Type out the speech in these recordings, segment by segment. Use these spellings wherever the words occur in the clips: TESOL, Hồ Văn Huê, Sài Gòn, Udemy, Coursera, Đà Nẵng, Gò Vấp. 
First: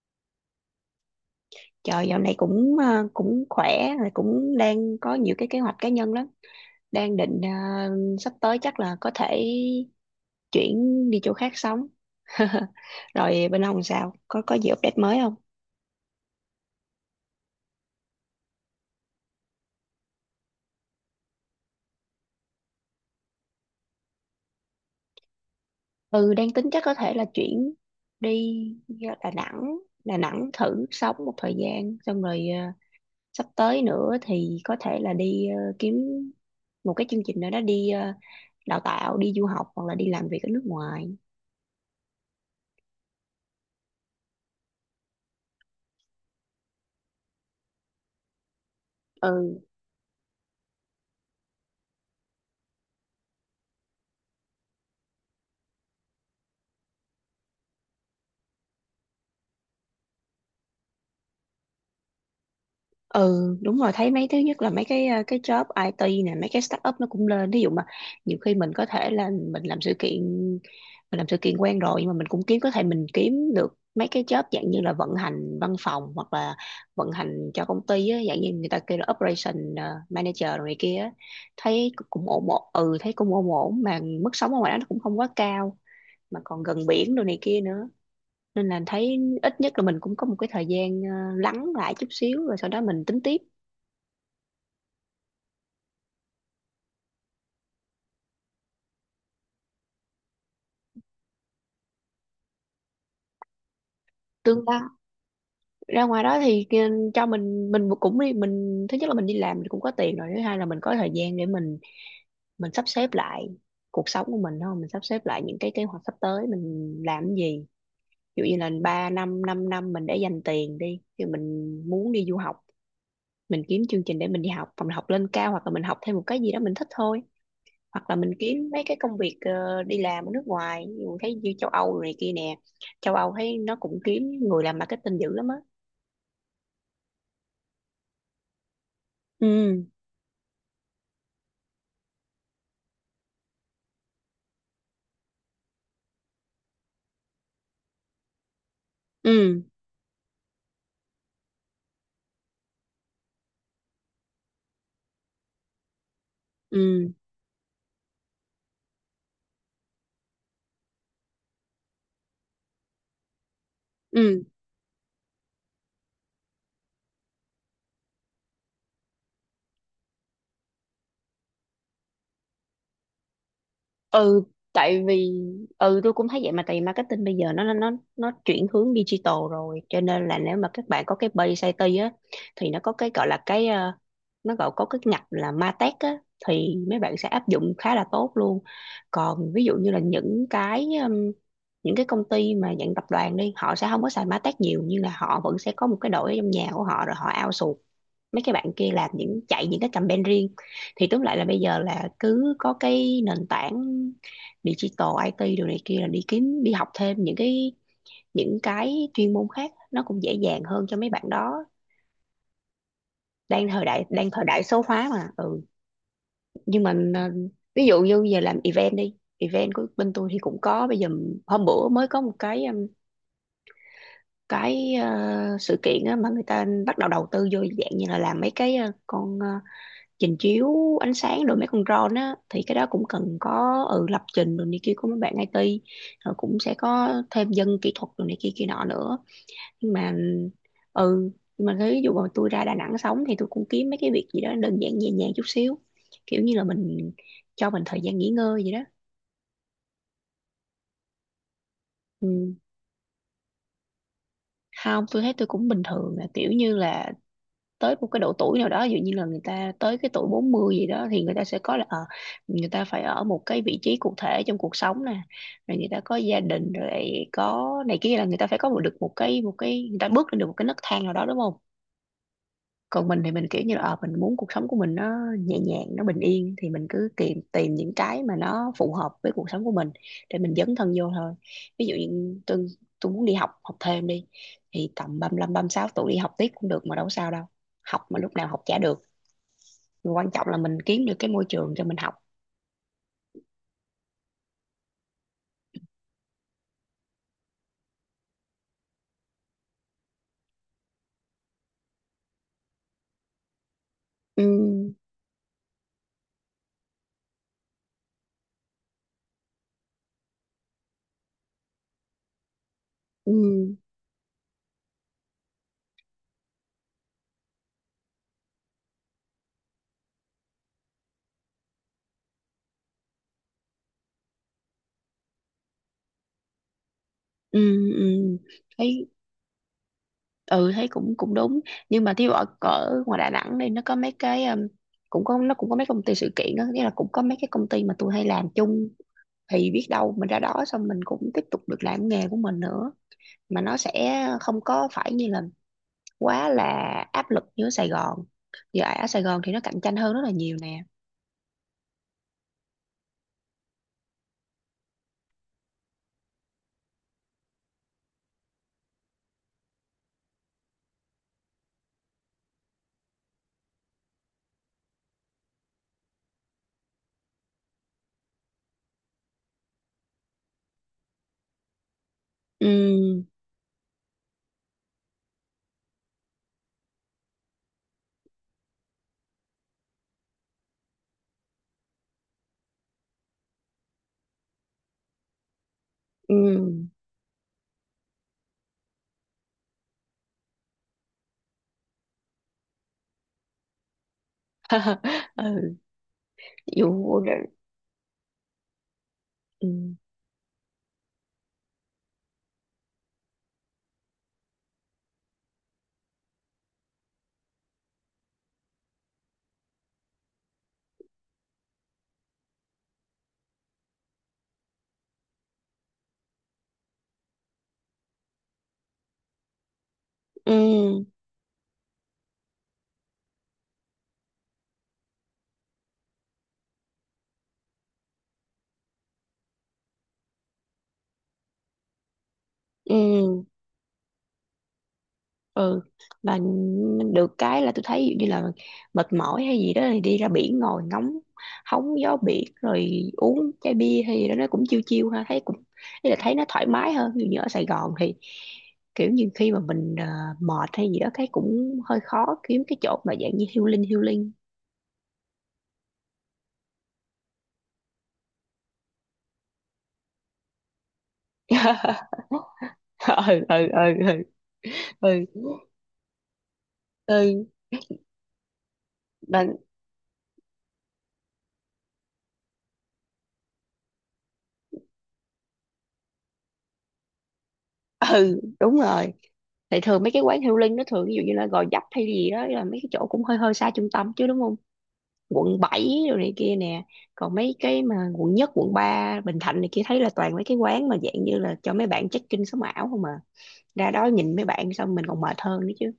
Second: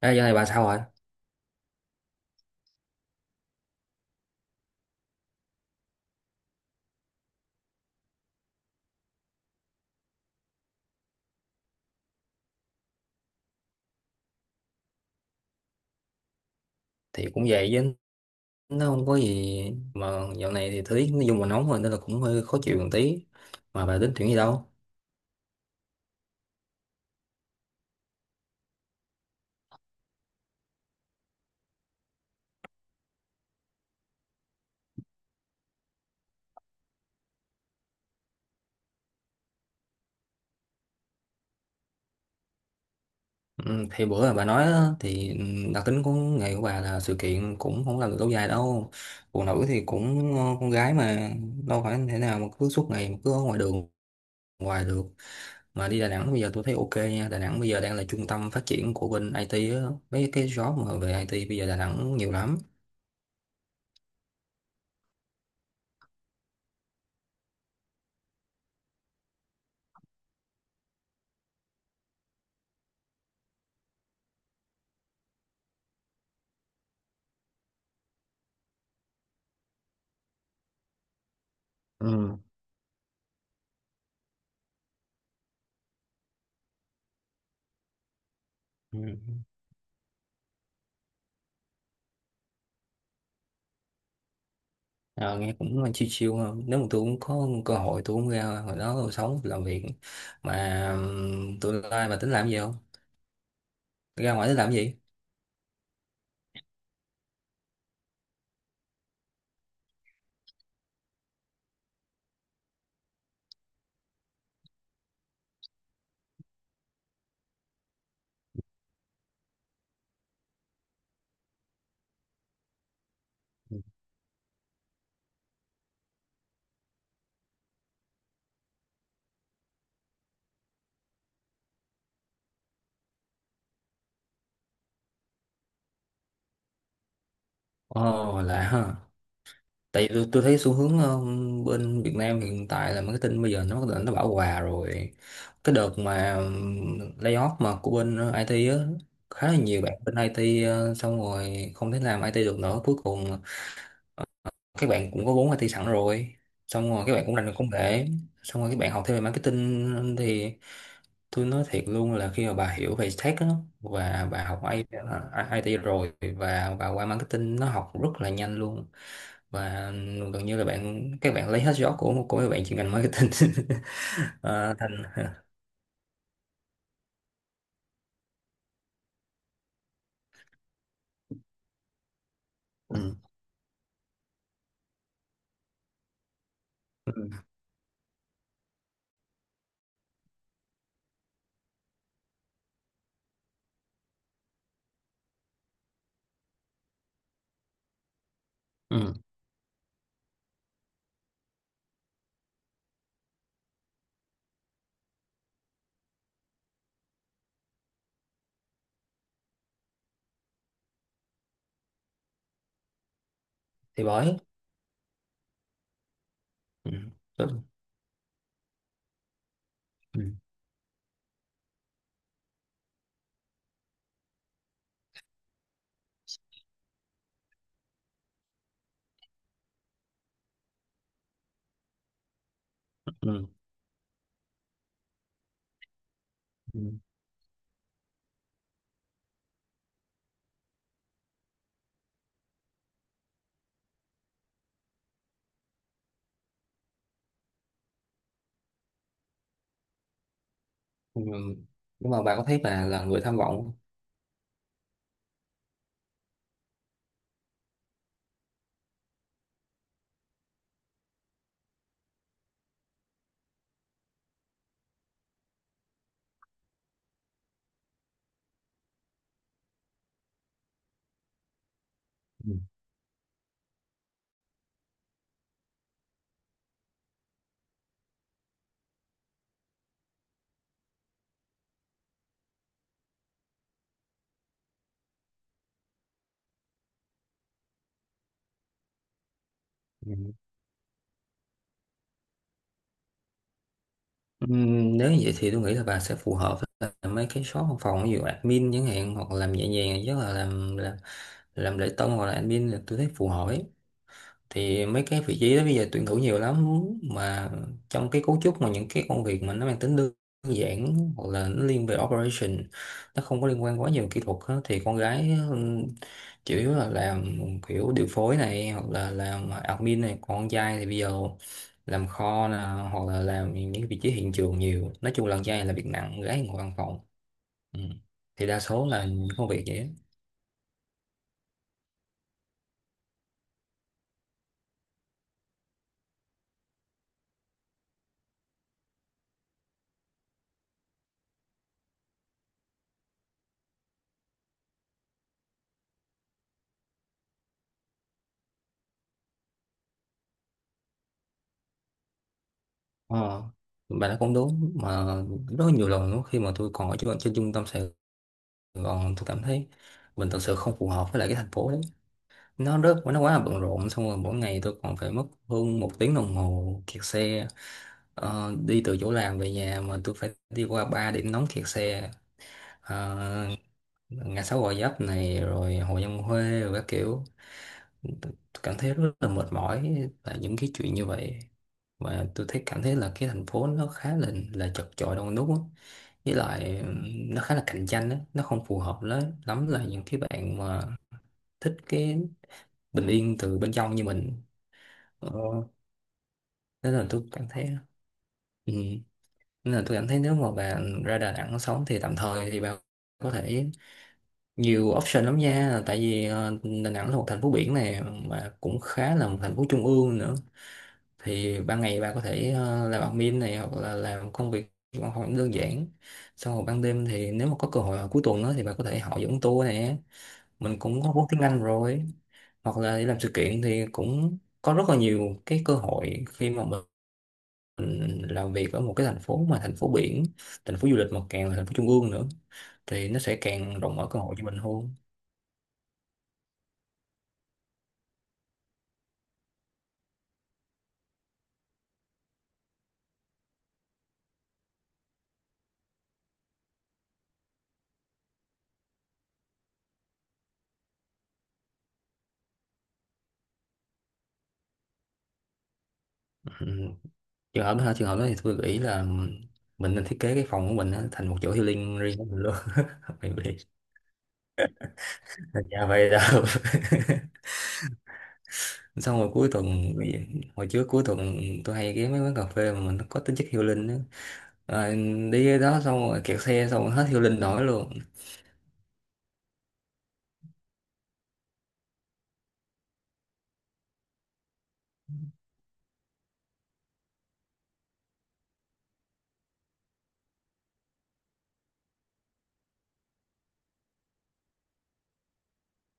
Ê, giờ này bà sao rồi? Trời dạo này cũng khỏe rồi, cũng đang có nhiều cái kế hoạch cá nhân lắm. Đang sắp tới chắc là có thể chuyển đi chỗ khác sống. Rồi bên ông sao? Có gì update mới không? Thì cũng vậy chứ nó không có gì mà dạo này thì thời tiết nói chung là nóng rồi nên là cũng hơi khó chịu một tí. Mà bà tính chuyện gì đâu? Ừ, đang tính chắc có thể là chuyển đi Đà Nẵng, Đà Nẵng thử sống một thời gian xong rồi sắp tới nữa thì có thể là kiếm một cái chương trình nào đó đào tạo, đi du học hoặc là đi làm việc ở nước ngoài. Ừ, thì bữa là bà nói á, thì ừ, đặc tính của nghề của bà là sự kiện cũng không làm được lâu dài đâu. Phụ Ừ. nữ thì cũng con gái mà, đâu phải thế nào mà cứ suốt ngày mà cứ ở ngoài đường, ngoài được. Mà đi Đà Nẵng bây giờ tôi thấy ok nha. Đà Nẵng bây giờ đang là trung tâm phát triển của bên IT á, mấy cái job mà về IT bây giờ Đà Nẵng nhiều lắm. Ừ, đúng rồi, thấy mấy thứ nhất là mấy cái job IT nè, mấy cái startup nó cũng lên. Ví dụ mà nhiều khi mình có thể là mình làm sự kiện, mình làm sự kiện quen rồi nhưng mà mình cũng kiếm, có thể mình kiếm được mấy cái job dạng như là vận hành văn phòng hoặc là vận hành cho công ty á, dạng như người ta kêu là operation manager rồi này kia á. Thấy cũng Ừ. ổn ổn ừ, thấy cũng ổn ổn mà mức sống ở ngoài đó nó cũng không quá cao, mà còn gần biển đồ này kia nữa, nên là Ừ. thấy ít nhất là mình cũng có một cái thời gian lắng lại chút xíu rồi sau đó mình tính tiếp. Ờ, nghe cũng chill chill hơn. Nếu mà tôi cũng có cơ hội tôi cũng ra, hồi đó tôi sống tôi làm việc. Mà tôi lai mà tính làm gì không, ra ngoài tính Tương làm đương gì? ra ngoài đó cho mình cũng đi, mình thứ nhất là mình đi làm mình cũng có tiền rồi, thứ hai là mình có thời gian để mình sắp xếp lại cuộc sống của mình, không, mình sắp xếp lại những cái kế hoạch sắp tới mình làm cái gì. Ví dụ như là 3 năm 5 năm năm mình để dành tiền đi thì mình muốn đi du học, mình kiếm chương trình để mình đi học hoặc mình học lên cao hoặc là mình học thêm một cái gì đó mình thích thôi, hoặc là mình kiếm mấy cái công việc đi làm ở nước ngoài. Ví dụ thấy như châu Âu rồi này kia nè, châu Âu thấy nó cũng kiếm người làm marketing dữ lắm á. Ồ, lạ ha. Ừ. Tại vì tôi thấy xu hướng bên Việt Nam hiện tại là marketing bây giờ nó bắt đầu nó bão hòa rồi. Cái đợt mà layoff mà của bên IT á, khá là Ừ nhiều bạn bên IT xong rồi không thể làm IT được nữa. Cuối cùng các bạn cũng có vốn IT sẵn rồi, xong rồi ừ các bạn cũng rành về công nghệ, xong rồi các bạn học thêm về marketing thì tôi nói thiệt luôn là khi mà bà hiểu về tech á, và ừ IT rồi và bà qua marketing nó học rất là nhanh luôn. Và gần như là bạn các bạn lấy hết gió của các bạn chuyên ngành marketing. ừ. Ờ, thành Tại vì ừ, tôi cũng thấy vậy mà, tại vì marketing bây giờ nó chuyển hướng digital rồi, cho nên là nếu mà các bạn có cái base IT á thì nó có cái ừ. gọi là nó gọi có cái ngạch là MarTech á, thì mấy Ừ. bạn sẽ áp dụng khá là tốt luôn. Còn ví dụ như là những cái công ty mà dạng tập đoàn đi, họ sẽ không có xài MarTech nhiều nhưng là họ vẫn sẽ có một cái đội ở trong nhà của họ rồi họ outsource mấy cái bạn kia làm Ừ. những, chạy những cái campaign riêng. Thì tóm lại là bây giờ là cứ có cái nền tảng digital IT đồ này kia là đi kiếm đi học thêm những cái chuyên môn khác nó cũng dễ dàng hơn cho mấy bạn đó. đang thời đại Thì đang bởi. thời đại số hóa mà, ừ. nhưng Ừ. mà ờ, Ừ. ví dụ như giờ làm event, đi event của bên Ừ. tôi thì cũng có bây giờ, hôm bữa mới có một sự kiện á, mà người ta bắt đầu đầu tư vô dạng như là làm mấy trình chiếu ánh sáng rồi mấy con drone á, thì cái đó cũng cần Ừ. có ừ, lập trình rồi này kia của mấy bạn IT, rồi cũng sẽ có thêm dân kỹ thuật rồi này kia kia nọ nữa. Nhưng mà ừ, nhưng mà ví dụ mà tôi ra Đà Nẵng sống thì tôi cũng kiếm mấy cái việc gì đó đơn giản nhẹ nhàng chút xíu, kiểu như là mình cho mình thời gian nghỉ ngơi vậy đó. Ừ. Nhưng mà bà có Ừ. thấy bà là người tham vọng không? Không, tôi thấy tôi cũng bình thường, là kiểu như là tới một cái độ tuổi nào đó, ví dụ như là người ta tới cái tuổi 40 gì đó thì người ta sẽ có là ờ, người ta phải ở một cái vị trí cụ thể trong cuộc sống nè, rồi người ta có gia đình rồi, có này kia, là người ta phải có một, được một cái người ta bước lên được một cái nấc thang nào đó, đúng không. Ừ. Còn mình thì mình kiểu như là ờ, mình muốn cuộc sống của mình nó nhẹ nhàng nó bình yên thì mình cứ tìm tìm những cái mà nó phù hợp với cuộc sống của mình để mình dấn thân vô thôi. Ví dụ như tôi muốn đi học, học thêm đi thì tầm 35 sáu tuổi đi học tiếp cũng được mà, đâu có sao đâu, học mà lúc nào học chả được, quan Ừ. trọng là mình kiếm được cái môi trường cho mình học. Nếu như vậy thì tôi nghĩ là bà sẽ phù hợp với lại mấy cái shop văn phòng, ví dụ admin chẳng hạn, hoặc làm nhẹ nhàng nhất là làm lễ tân hoặc là admin là tôi thấy phù hợp ấy. Ừ Thì mấy cái vị trí đó bây giờ tuyển thủ nhiều lắm mà. Trong cái cấu trúc mà những cái công việc mà nó mang tính đơn giản hoặc là nó liên về operation, nó không có liên ừ quan quá nhiều kỹ thuật á, thì con gái ừ, chủ yếu là làm kiểu điều phối này hoặc là làm admin này. Còn con trai thì bây giờ làm kho nè, hoặc là làm những vị trí hiện trường nhiều. Nói chung là con trai là việc nặng, con gái ngồi văn phòng. ừ Ừ. ừ. Thì đa số là Thấy, những công việc vậy á. ừ, thấy cũng cũng đúng, nhưng mà thí dụ ở ngoài Đà Nẵng đây nó có mấy cái cũng có, nó cũng có mấy công ty sự kiện đó, nghĩa là cũng có mấy cái công ty mà tôi hay làm chung, thì biết đâu mình ra đó xong mình cũng tiếp tục được làm nghề của mình nữa, mà nó sẽ không có phải như là quá là áp lực như ở Sài Gòn. Giờ ở Sài Gòn thì nó cạnh tranh hơn rất là nhiều nè. Ờ, bà nói cũng đúng mà. Rất nhiều lần lúc khi mà tôi còn ở trên trung tâm Sài Gòn, tôi cảm thấy mình thật sự không phù hợp với lại cái thành phố đấy. Nó rất, nó quá là bận rộn, xong rồi mỗi ngày tôi còn phải mất hơn một tiếng đồng hồ kẹt xe. Ờ, đi từ chỗ làm về nhà mà tôi phải đi qua ba điểm nóng kẹt xe. Ờ, Ừ. ngã sáu Gò Vấp này rồi Hồ Văn Huê rồi các kiểu. Tôi cảm thấy rất là mệt mỏi tại những cái chuyện như vậy. Mà tôi thấy cảm thấy là cái thành phố nó khá là chật chội đông đúc á. Với lại Ừ. Nó khá là cạnh tranh á, nó không phù hợp lắm lắm là những cái bạn mà thích cái bình yên từ bên trong như mình. Ờ, Ừ. nên là Dù tôi cảm thấy. Ừ. ừ Nên là tôi cảm thấy nếu mà bạn ra Đà Nẵng sống thì tạm thời thì bạn có thể nhiều option lắm nha. Tại vì Đà Nẵng là một thành phố biển này mà cũng khá là một thành phố trung ương nữa, thì ban ngày bà có thể làm admin này hoặc là làm công việc văn phòng đơn giản, xong rồi ban đêm thì nếu mà có cơ hội vào cuối tuần đó thì bà có thể họ dẫn tour nè. Mình cũng ừ có vốn tiếng Anh rồi, hoặc là đi làm sự kiện thì cũng có rất là nhiều cái cơ hội khi mà mình làm việc ở một cái thành phố mà thành phố biển, thành phố du lịch mà càng là thành phố trung ương nữa thì nó sẽ ừ càng rộng mở cơ hội cho mình hơn. ừ, mà được cái là tôi thấy ví dụ như là mệt mỏi hay gì đó thì đi ra biển ngồi ngóng hóng gió biển rồi uống chai bia hay gì đó nó cũng chiêu chiêu ha, thấy cũng, ý là thấy nó thoải mái hơn. Ví dụ như ở Sài Gòn thì kiểu như khi mà mệt hay gì đó cái cũng hơi khó kiếm cái chỗ mà dạng như healing healing. Ừ. Trường hợp đó hả? Trường hợp đó thì tôi nghĩ là mình nên thiết kế cái phòng của mình á, thành một chỗ healing riêng của mình luôn. Mày Ừ biết. ừ ừ ừ ừ Dạ vậy đâu. ừ. Xong rồi Mà- cuối tuần, hồi trước cuối tuần tôi hay ghé mấy quán cà phê mà mình nó có tính chất healing á. Rồi đi cái đó xong rồi kẹt xe xong rồi hết healing nổi luôn. ừ đúng rồi, thì thường mấy cái quán healing nó thường ví dụ như là Gò Vấp hay gì đó, là mấy cái chỗ cũng hơi hơi xa trung tâm chứ đúng không, quận 7 rồi này kia nè. Còn mấy cái mà quận 1, quận 3, Bình Thạnh này kia thấy là toàn mấy cái quán mà dạng như là cho mấy bạn check-in sống ảo không à, ra đó nhìn mấy bạn xong mình còn mệt hơn nữa chứ.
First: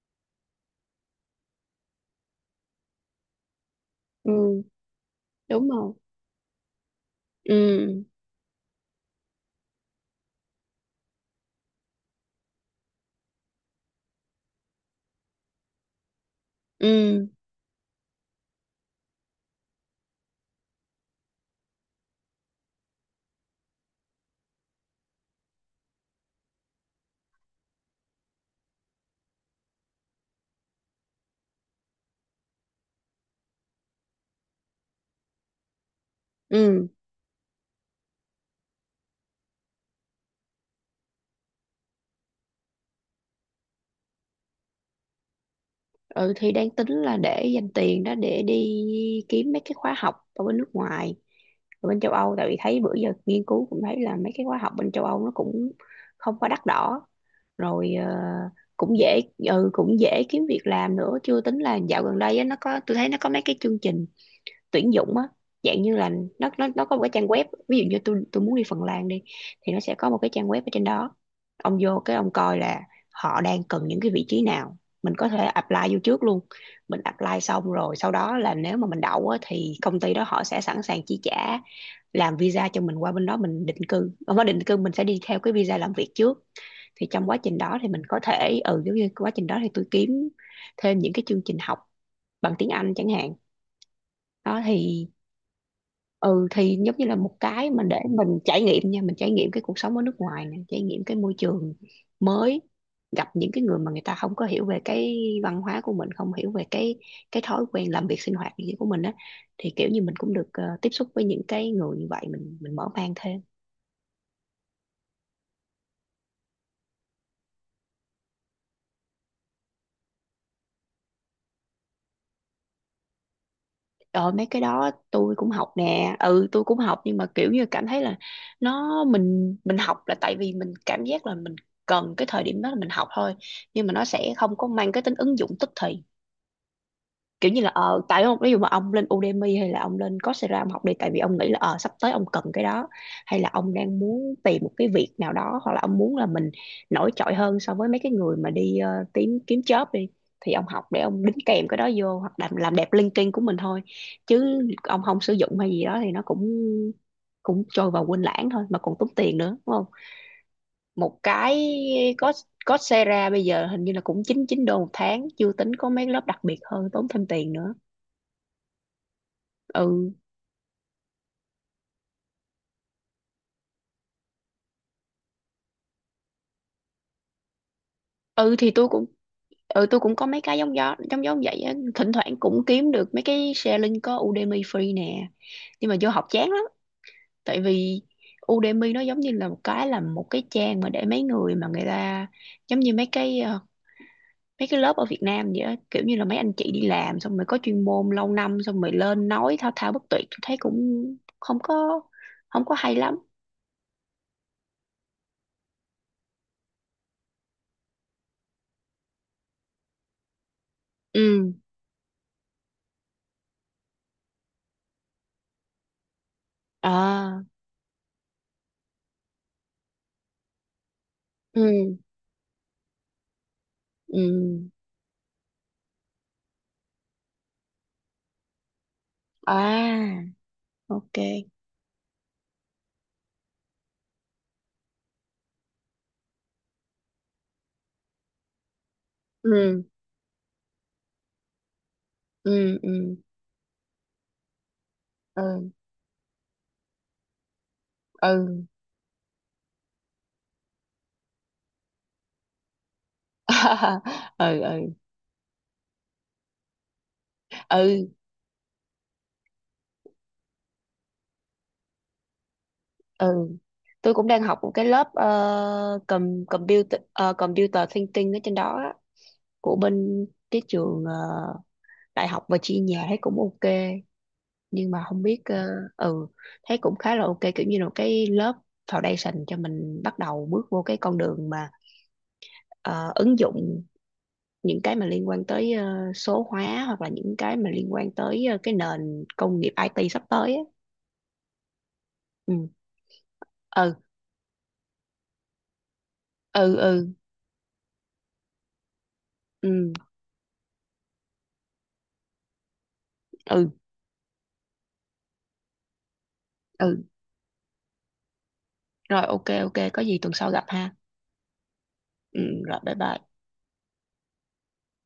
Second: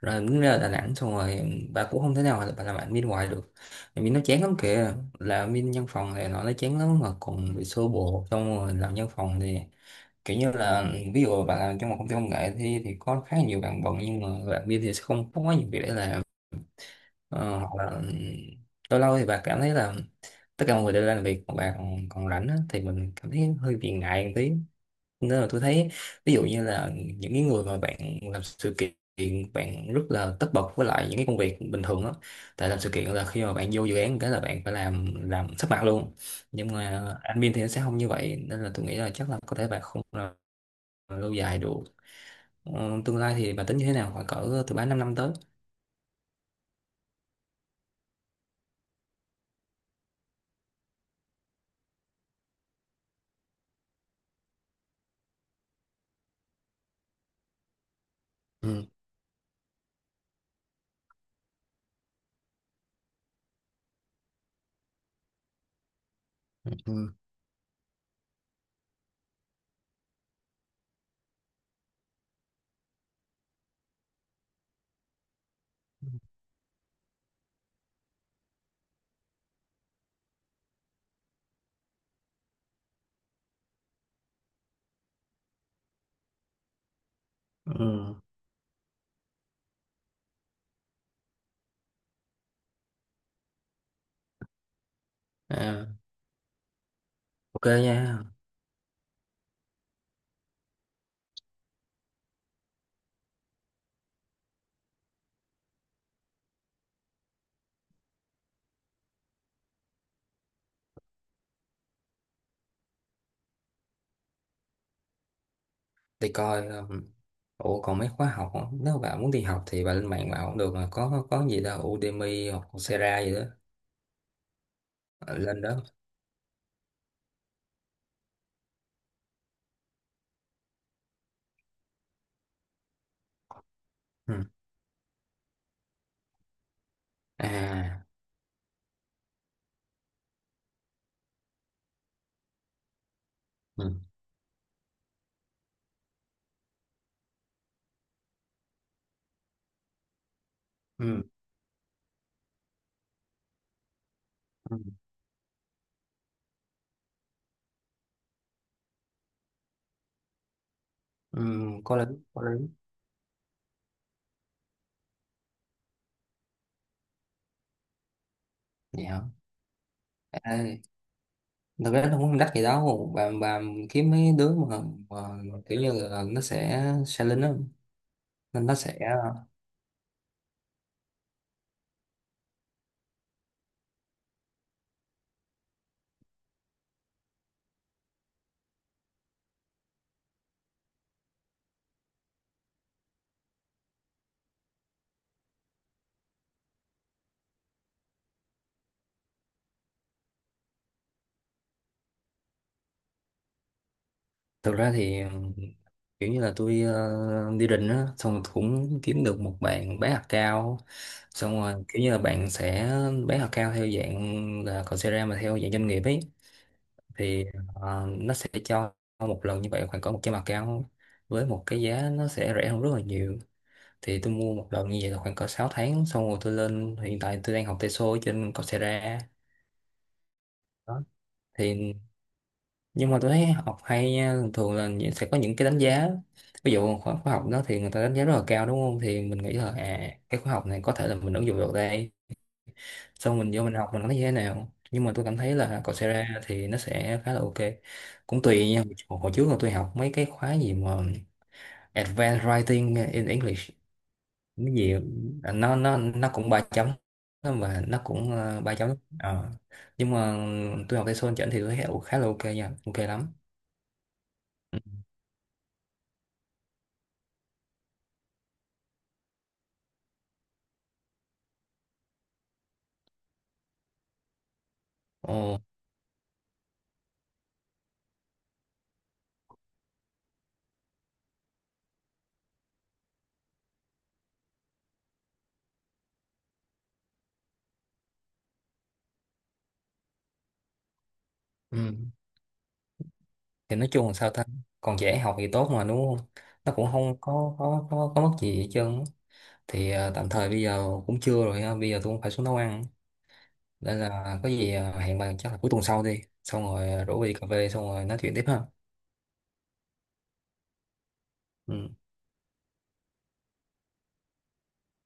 Rồi đến ra Đà Nẵng xong rồi bà cũng không thể nào là bà làm admin hoài được. Admin nó chán lắm Ừ kìa. Làm đúng admin văn không. phòng thì nó chán lắm mà còn bị xô Ừ bồ, xong rồi làm văn phòng thì kiểu như là ví dụ bạn làm trong một công ty công nghệ thì có khá nhiều bạn bận nhưng mà bạn kia thì sẽ không có quá nhiều việc để làm. ừ Ờ, hoặc là lâu lâu thì bạn cảm thấy là tất cả mọi người đều làm việc còn còn rảnh á, thì mình cảm thấy hơi bị ngại một tí. Nên là tôi thấy ví dụ như là những cái người mà bạn làm sự kiện, bạn rất là tất bật với lại những cái công việc bình thường á. Tại làm sự kiện là khi mà bạn vô dự án cái là bạn phải làm sắp mặt luôn. Nhưng ừ mà admin thì nó sẽ không như vậy, nên là tôi nghĩ là chắc là có thể bạn không lâu dài được. Ờ, tương lai thì bà tính như thế nào khoảng cỡ từ 3 năm năm tới? ừ, thì đang tính là để dành tiền đó để đi kiếm mấy cái khóa học ở bên nước ngoài, ở bên châu Âu, tại vì thấy bữa giờ nghiên cứu cũng thấy là mấy cái khóa học bên châu Âu nó cũng không quá đắt đỏ, rồi ờ, Ừ. cũng dễ, ừ, cũng dễ kiếm việc làm nữa. Chưa tính là dạo gần đây á, nó có, tôi thấy nó có mấy cái chương trình tuyển dụng á, dạng như là nó có một cái Ừ. trang web. Ví dụ như tôi muốn đi Phần Lan đi, thì nó sẽ có một cái trang web ở trên đó, ông vô cái ông coi là họ đang cần những cái vị trí nào, mình có thể apply vô Ừ. trước luôn. Mình apply xong rồi sau đó là nếu mà mình đậu á, thì công ty đó họ sẽ sẵn sàng chi trả làm visa cho mình qua bên đó mình định cư, không phải định cư, mình sẽ đi theo cái visa làm việc trước. Thì trong quá trình đó thì mình Ừ. có thể ừ, giống như quá trình đó thì tôi kiếm thêm những cái chương trình học bằng tiếng Anh chẳng hạn. Đó thì À, ừ, thì giống như là một ok cái mà nha. để mình trải nghiệm nha, mình trải nghiệm cái cuộc sống ở nước ngoài nè, trải nghiệm cái môi trường mới, gặp những cái người mà người ta không có hiểu về cái văn hóa của mình, không hiểu về cái thói quen làm việc sinh hoạt gì của mình á, thì kiểu như mình cũng được tiếp xúc với những cái người như vậy mình mở mang thêm. Thì coi ủa còn mấy khóa học á, nếu mà bà muốn đi học thì bà lên mạng bà cũng được mà, có gì đâu, Udemy hoặc Coursera gì đó. Rồi mấy cái đó tôi Ờ, cũng lên học đó. nè, ừ tôi cũng học, nhưng mà kiểu như cảm thấy là nó, mình học là tại vì mình cảm giác là mình cần cái thời điểm đó là mình học thôi, nhưng mà nó sẽ Ừ. không có mang cái tính ứng dụng tức thì. Kiểu như là ờ, À. tại ông ví dụ mà ông lên Udemy hay là ông lên Coursera ông học đi, tại vì ông nghĩ là ờ, sắp tới ông cần cái đó, hay là ông Ừ. đang muốn tìm một cái việc nào đó, hoặc là ông muốn là mình nổi trội hơn so với mấy cái người mà tìm kiếm job đi, thì ông học để ông Ừ. đính kèm cái đó vô hoặc làm đẹp LinkedIn của mình thôi, chứ Ừ. ông không sử dụng hay gì đó thì nó cũng cũng trôi vào quên lãng thôi mà còn tốn tiền nữa đúng không. Một Ừ. cái Có lý. có, Có lý. Coursera bây giờ hình như là cũng 99 đô một tháng, chưa tính có mấy lớp đặc biệt hơn tốn thêm tiền nữa. Vậy hả? Ừ À, thực ra nó cũng không đắt gì đâu bà. Bà kiếm mấy đứa mà kiểu như là nó sẽ lên đó ừ, nên thì nó tôi sẽ. cũng, ừ tôi cũng có mấy cái giống gió giống giống vậy á, thỉnh thoảng cũng kiếm được mấy cái sharing có Udemy free nè, nhưng mà vô học chán lắm, tại vì Udemy nó giống như là một cái trang mà để mấy người mà người ta, giống như mấy mấy cái lớp ở Việt Nam vậy á, kiểu như là mấy anh chị đi làm xong rồi có chuyên môn lâu năm xong rồi lên nói thao thao bất tuyệt, tôi thấy cũng không có không có hay lắm. Thực ra thì kiểu như là tôi đi định á xong rồi cũng kiếm được một bạn bán hạt cao, Ừ. xong rồi kiểu như là bạn sẽ bán hạt cao theo dạng là Coursera mà theo dạng doanh nghiệp ấy. À. Thì nó sẽ cho một lần như vậy khoảng cỡ 100 hạt cao với một cái Ừ giá nó sẽ rẻ hơn rất là nhiều. Thì ừ. tôi mua một lần như vậy là khoảng cỡ 6 tháng, xong rồi tôi lên, hiện tại tôi đang học TESOL ở trên Coursera. À Đó ok. thì. Nhưng mà tôi thấy học hay nha, thường thường là sẽ có những cái đánh giá, ví dụ khóa khóa học đó thì người ta đánh giá rất là cao đúng không, thì mình nghĩ là Ừ à cái khóa học này có thể là mình ứng dụng được đây, ừ ừ xong mình vô mình học mình thấy như thế nào. Nhưng mà tôi cảm thấy ừ là Coursera thì nó sẽ khá là ok. Cũng ừ. tùy nha. Hồi Hồi trước là tôi học mấy cái khóa gì mà Advanced Writing in English Ừ cái ừ gì. À, nó nó cũng ba chấm, mà nó ừ cũng ba chấm. Ờ. Nhưng mà tôi học TESOL chỉnh thì tôi thấy khá là ok nha, ok lắm. ừ, tôi cũng đang học một Ừ. cái lớp computer thinking ở trên đó á, của bên cái trường đại học và chi nhà, thấy cũng ok, nhưng mà không biết Ồ. ờ, ừ, thấy cũng khá là ok, kiểu như là một cái lớp foundation cho mình bắt đầu bước vô cái con đường mà ờ, ứng dụng những cái mà liên quan tới ờ, số hóa, hoặc là những cái mà liên quan tới ờ, cái nền công nghiệp IT sắp tới á. Ừ. Ừ Thì nói ừ chung là sao ta? Còn dễ học thì tốt mà đúng không? Nó ừ cũng ừ không có có mất gì hết trơn á. ừ Thì à, tạm thời bây giờ cũng trưa rồi ha, bây giờ tôi cũng phải xuống nấu ăn, ừ nên là có gì à, hẹn bạn chắc là cuối tuần sau đi, xong rồi ừ. ờ, rủ đi cà phê xong rồi nói chuyện tiếp ha. Rồi ok ok, có gì tuần sau gặp ha. Ừ. Ừ. Rồi bye bye.